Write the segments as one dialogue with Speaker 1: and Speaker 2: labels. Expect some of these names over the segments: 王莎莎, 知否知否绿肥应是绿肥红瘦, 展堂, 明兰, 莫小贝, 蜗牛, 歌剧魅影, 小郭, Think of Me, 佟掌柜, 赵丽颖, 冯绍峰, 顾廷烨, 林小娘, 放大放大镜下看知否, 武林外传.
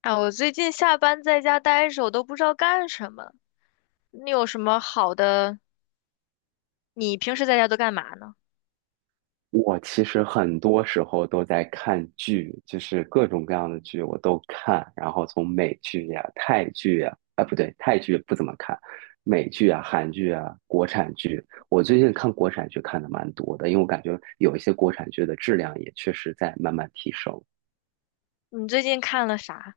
Speaker 1: 哎，我最近下班在家待着，我都不知道干什么。你有什么好的？你平时在家都干嘛呢？
Speaker 2: 我其实很多时候都在看剧，就是各种各样的剧我都看，然后从美剧呀、泰剧呀，啊不对，泰剧不怎么看，美剧啊、韩剧啊、国产剧，我最近看国产剧看的蛮多的，因为我感觉有一些国产剧的质量也确实在慢慢提升。
Speaker 1: 你最近看了啥？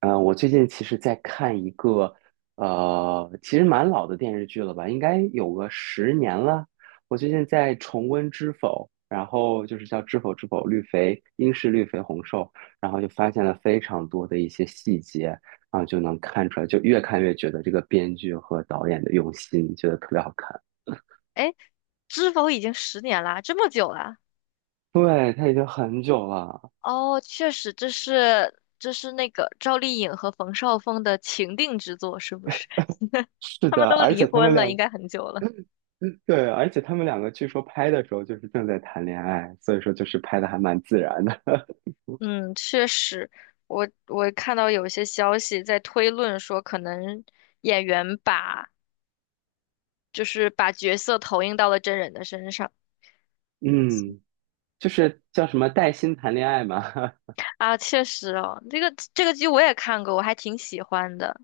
Speaker 2: 嗯，我最近其实在看一个，其实蛮老的电视剧了吧，应该有个10年了。我最近在重温《知否》，然后就是叫《知否知否绿肥应是绿肥红瘦》，然后就发现了非常多的一些细节，然后就能看出来，就越看越觉得这个编剧和导演的用心，觉得特别好看。
Speaker 1: 哎，知否已经10年啦，这么久啦？
Speaker 2: 对，他已经很久了，
Speaker 1: 哦，确实，这是那个赵丽颖和冯绍峰的情定之作，是不是？
Speaker 2: 是
Speaker 1: 他们
Speaker 2: 的，
Speaker 1: 都
Speaker 2: 而
Speaker 1: 离
Speaker 2: 且他们
Speaker 1: 婚了，应
Speaker 2: 两
Speaker 1: 该很久了。
Speaker 2: 对，而且他们两个据说拍的时候就是正在谈恋爱，所以说就是拍的还蛮自然的。
Speaker 1: 嗯，确实，我看到有些消息在推论说，可能演员把就是把角色投影到了真人的身上。
Speaker 2: 嗯，就是叫什么带薪谈恋爱嘛，
Speaker 1: 啊，确实哦，这个剧我也看过，我还挺喜欢的。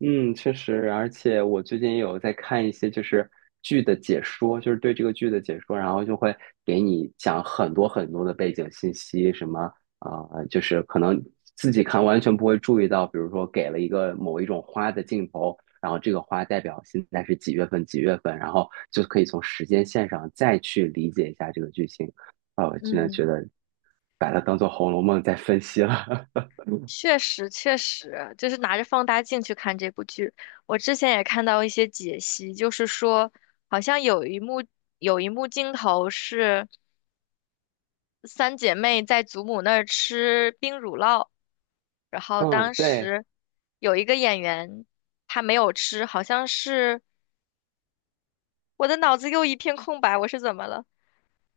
Speaker 2: 嗯，确实，而且我最近也有在看一些就是剧的解说，就是对这个剧的解说，然后就会给你讲很多很多的背景信息，什么啊、就是可能自己看完全不会注意到，比如说给了一个某一种花的镜头，然后这个花代表现在是几月份几月份，然后就可以从时间线上再去理解一下这个剧情，啊、我真的觉
Speaker 1: 嗯，
Speaker 2: 得把它当做《红楼梦》在分析了。
Speaker 1: 确实，确实，就是拿着放大镜去看这部剧。我之前也看到一些解析，就是说，好像有一幕镜头是三姐妹在祖母那儿吃冰乳酪，然后
Speaker 2: 嗯，
Speaker 1: 当
Speaker 2: 对，
Speaker 1: 时有一个演员他没有吃，好像是我的脑子又一片空白，我是怎么了？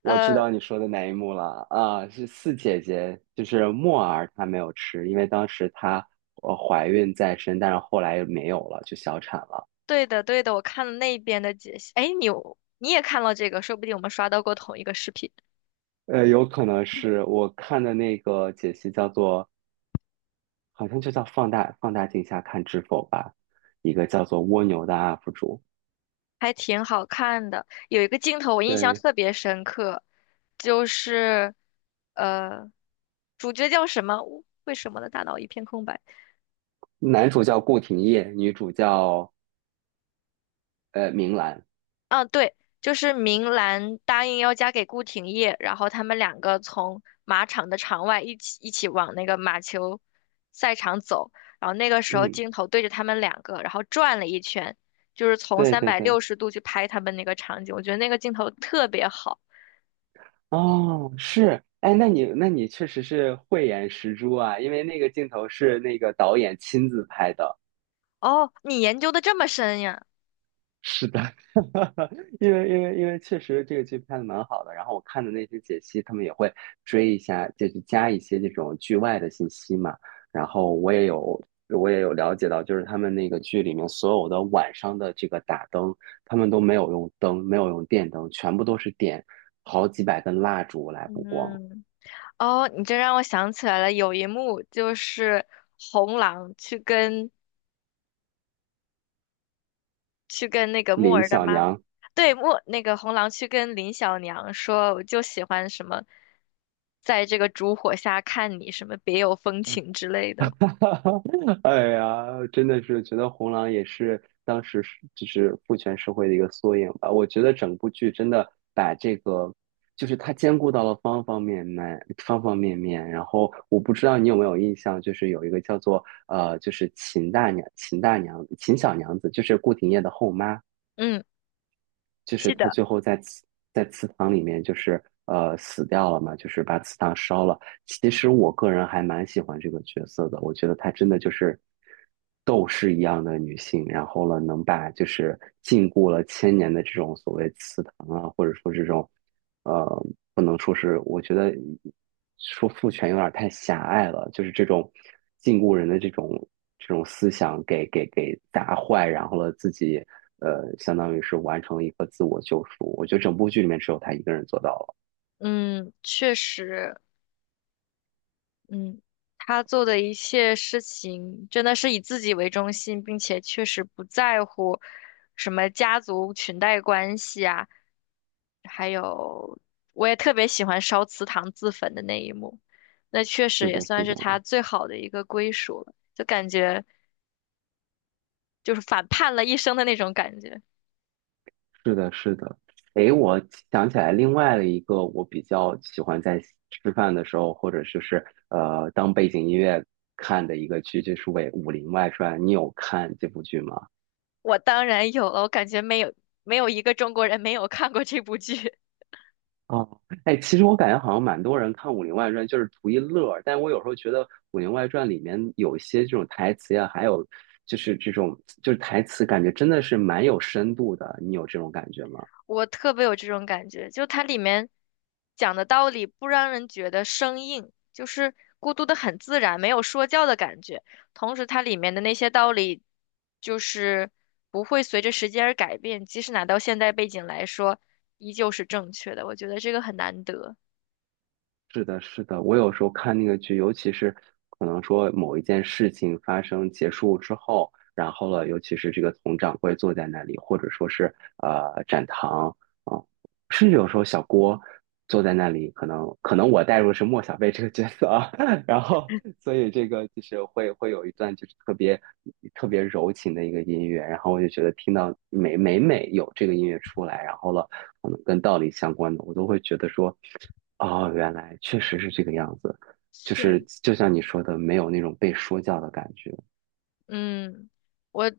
Speaker 2: 我
Speaker 1: 呃。
Speaker 2: 知道你说的哪一幕了啊，是四姐姐，就是墨儿她没有吃，因为当时她怀孕在身，但是后来没有了，就小产了。
Speaker 1: 对的，对的，我看了那边的解析。哎，你也看了这个，说不定我们刷到过同一个视频，
Speaker 2: 有可能是我看的那个解析叫做，好像就叫放大镜下看知否吧，一个叫做蜗牛的 UP 主，
Speaker 1: 还挺好看的。有一个镜头我印象
Speaker 2: 对，
Speaker 1: 特别深刻，就是呃，主角叫什么？为什么我的大脑一片空白？
Speaker 2: 男主叫顾廷烨，女主叫明兰，
Speaker 1: 嗯，啊对，就是明兰答应要嫁给顾廷烨，然后他们两个从马场的场外一起往那个马球赛场走，然后那个时候
Speaker 2: 嗯，
Speaker 1: 镜头对着他们两个，然后转了一圈，就是从
Speaker 2: 对
Speaker 1: 三
Speaker 2: 对
Speaker 1: 百
Speaker 2: 对。
Speaker 1: 六十度去拍他们那个场景，我觉得那个镜头特别好。
Speaker 2: 哦，是，哎，那你确实是慧眼识珠啊，因为那个镜头是那个导演亲自拍的。
Speaker 1: 哦，你研究的这么深呀？
Speaker 2: 是的，因为确实这个剧拍的蛮好的，然后我看的那些解析，他们也会追一下，就是加一些这种剧外的信息嘛。然后我也有了解到，就是他们那个剧里面所有的晚上的这个打灯，他们都没有用灯，没有用电灯，全部都是点好几百根蜡烛来补光。
Speaker 1: 嗯，哦，你这让我想起来了，有一幕就是红狼去跟那个木
Speaker 2: 林
Speaker 1: 儿的
Speaker 2: 小
Speaker 1: 妈妈，
Speaker 2: 娘。
Speaker 1: 对，木，那个红狼去跟林小娘说，我就喜欢什么，在这个烛火下看你，什么别有风情之类的。
Speaker 2: 哎呀，真的是觉得红狼也是当时是就是父权社会的一个缩影吧。我觉得整部剧真的把这个，就是它兼顾到了方方面面、方方面面。然后我不知道你有没有印象，就是有一个叫做就是秦小娘子，就是顾廷烨的后妈。
Speaker 1: 嗯，
Speaker 2: 就是
Speaker 1: 记
Speaker 2: 他
Speaker 1: 得，
Speaker 2: 最后在祠堂里面，就是死掉了嘛，就是把祠堂烧了。其实我个人还蛮喜欢这个角色的，我觉得她真的就是斗士一样的女性，然后呢，能把就是禁锢了千年的这种所谓祠堂啊，或者说这种。呃，不能说是，我觉得说父权有点太狭隘了，就是这种禁锢人的这种思想给砸坏，然后了自己相当于是完成了一个自我救赎。我觉得整部剧里面只有他一个人做到了。
Speaker 1: 嗯，确实。嗯，他做的一切事情真的是以自己为中心，并且确实不在乎什么家族裙带关系啊，还有我也特别喜欢烧祠堂自焚的那一幕，那确实
Speaker 2: 是
Speaker 1: 也
Speaker 2: 的，是
Speaker 1: 算是
Speaker 2: 的，
Speaker 1: 他最好的一个归属了，就感觉就是反叛了一生的那种感觉。
Speaker 2: 是的，是的。诶，我想起来另外的一个，我比较喜欢在吃饭的时候，或者就是当背景音乐看的一个剧，就是为《武林外传》。你有看这部剧吗？
Speaker 1: 我当然有了，我感觉没有一个中国人没有看过这部剧。
Speaker 2: 哦，哎，其实我感觉好像蛮多人看《武林外传》就是图一乐儿，但我有时候觉得《武林外传》里面有一些这种台词呀，还有就是这种就是台词，感觉真的是蛮有深度的。你有这种感觉吗？
Speaker 1: 我特别有这种感觉，就它里面讲的道理不让人觉得生硬，就是孤独的很自然，没有说教的感觉。同时，它里面的那些道理就是不会随着时间而改变，即使拿到现代背景来说，依旧是正确的。我觉得这个很难得。
Speaker 2: 是的，是的，我有时候看那个剧，尤其是可能说某一件事情发生结束之后，然后了，尤其是这个佟掌柜坐在那里，或者说是展堂啊、甚至有时候小郭坐在那里，可能我带入的是莫小贝这个角色啊，然后所以这个就是会有一段就是特别特别柔情的一个音乐，然后我就觉得听到每每有这个音乐出来，然后了可能跟道理相关的，我都会觉得说。哦，原来确实是这个样子，就
Speaker 1: 确
Speaker 2: 是就像你说的，没有那种被说教的感觉。
Speaker 1: 嗯，我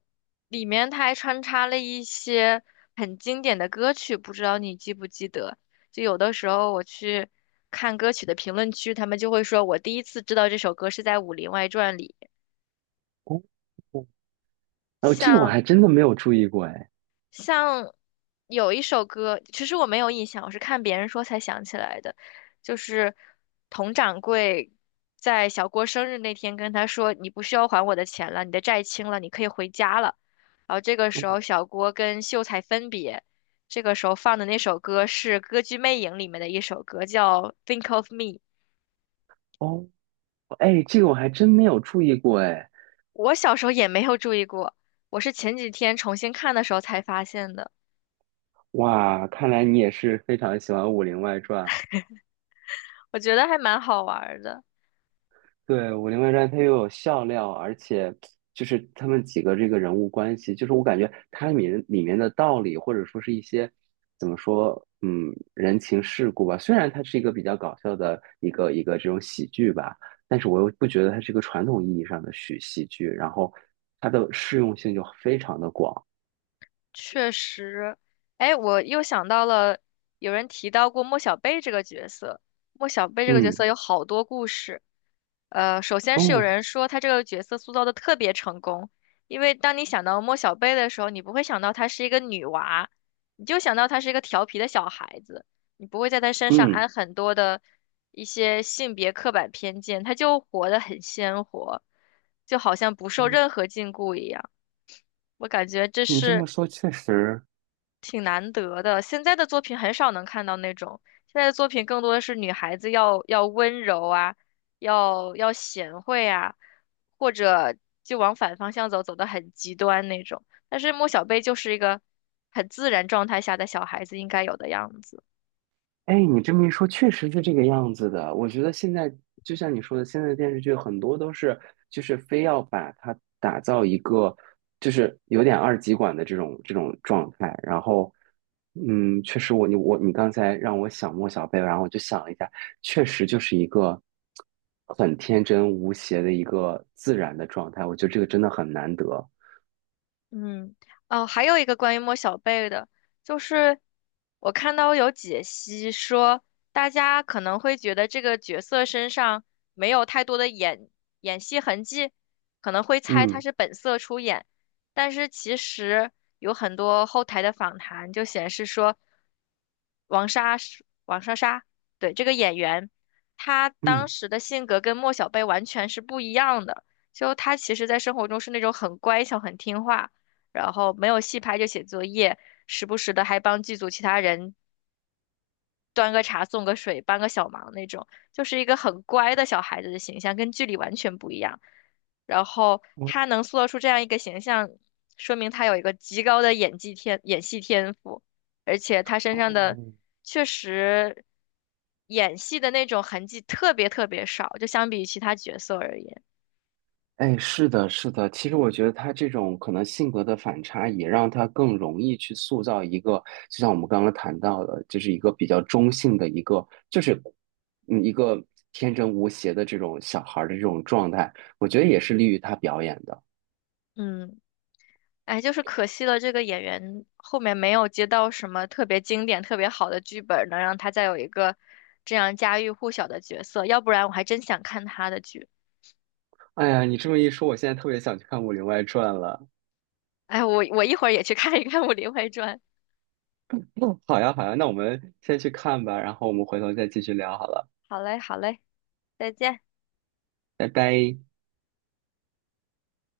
Speaker 1: 里面他还穿插了一些很经典的歌曲，不知道你记不记得？就有的时候我去看歌曲的评论区，他们就会说我第一次知道这首歌是在《武林外传》里，
Speaker 2: 哦，哦，哦，这个我
Speaker 1: 像
Speaker 2: 还真的没有注意过，哎，
Speaker 1: 像有一首歌，其实我没有印象，我是看别人说才想起来的，就是佟掌柜在小郭生日那天跟他说："你不需要还我的钱了，你的债清了，你可以回家了。"然后这个时
Speaker 2: 嗯
Speaker 1: 候小郭跟秀才分别，这个时候放的那首歌是《歌剧魅影》里面的一首歌，叫《Think of Me》。
Speaker 2: 哦，哎，这个我还真没有注意过，哎，
Speaker 1: 我小时候也没有注意过，我是前几天重新看的时候才发现的，
Speaker 2: 哇，看来你也是非常喜欢《武林外传》。
Speaker 1: 我觉得还蛮好玩儿的。
Speaker 2: 对，《武林外传》它又有笑料，而且就是他们几个这个人物关系，就是我感觉它里面的道理，或者说是一些怎么说，嗯，人情世故吧。虽然它是一个比较搞笑的一个这种喜剧吧，但是我又不觉得它是一个传统意义上的喜剧，然后它的适用性就非常的广。
Speaker 1: 确实，哎，我又想到了，有人提到过莫小贝这个角色。莫小贝这个角色
Speaker 2: 嗯，
Speaker 1: 有好多故事。首先是有
Speaker 2: 哦，
Speaker 1: 人说他这个角色塑造的特别成功，因为当你想到莫小贝的时候，你不会想到她是一个女娃，你就想到她是一个调皮的小孩子，你不会在她身上
Speaker 2: 嗯，
Speaker 1: 安很多的一些性别刻板偏见，她就活得很鲜活，就好像不受任
Speaker 2: 哦
Speaker 1: 何禁锢一样。我感觉这
Speaker 2: 你这么
Speaker 1: 是。
Speaker 2: 说确实，
Speaker 1: 挺难得的。现在的作品很少能看到那种，现在的作品更多的是女孩子要温柔啊，要贤惠啊，或者就往反方向走，走得很极端那种。但是莫小贝就是一个很自然状态下的小孩子应该有的样子。
Speaker 2: 哎，你这么一说，确实是这个样子的。我觉得现在就像你说的，现在的电视剧很多都是，就是非要把它打造一个，就是有点二极管的这种状态。然后，嗯，确实我你我你刚才让我想莫小贝，然后我就想了一下，确实就是一个很天真无邪的一个自然的状态。我觉得这个真的很难得。
Speaker 1: 嗯，哦，还有一个关于莫小贝的，就是我看到有解析说，大家可能会觉得这个角色身上没有太多的演戏痕迹，可能会猜他
Speaker 2: 嗯
Speaker 1: 是本色出演，但是其实有很多后台的访谈就显示说，王莎莎，对，这个演员，她当
Speaker 2: 嗯，
Speaker 1: 时的性格跟莫小贝完全是不一样的。就她其实，在生活中是那种很乖巧、很听话，然后没有戏拍就写作业，时不时的还帮剧组其他人端个茶、送个水、帮个小忙那种，就是一个很乖的小孩子的形象，跟剧里完全不一样。然后他能塑造出这样一个形象，说明他有一个极高的演技天、演戏天赋，而且他身上的
Speaker 2: 哦，
Speaker 1: 确实演戏的那种痕迹特别特别少，就相比于其他角色而言，
Speaker 2: 哎，是的，是的。其实我觉得他这种可能性格的反差，也让他更容易去塑造一个，就像我们刚刚谈到的，就是一个比较中性的一个，就是一个天真无邪的这种小孩儿的这种状态。我觉得也是利于他表演的。
Speaker 1: 嗯。哎，就是可惜了，这个演员后面没有接到什么特别经典、特别好的剧本，能让他再有一个这样家喻户晓的角色。要不然我还真想看他的剧。
Speaker 2: 哎呀，你这么一说，我现在特别想去看《武林外传》了。
Speaker 1: 哎，我一会儿也去看一看《武林外传》。
Speaker 2: 嗯，好呀，好呀，那我们先去看吧，然后我们回头再继续聊好了，
Speaker 1: 好嘞，好嘞，再见。
Speaker 2: 拜拜。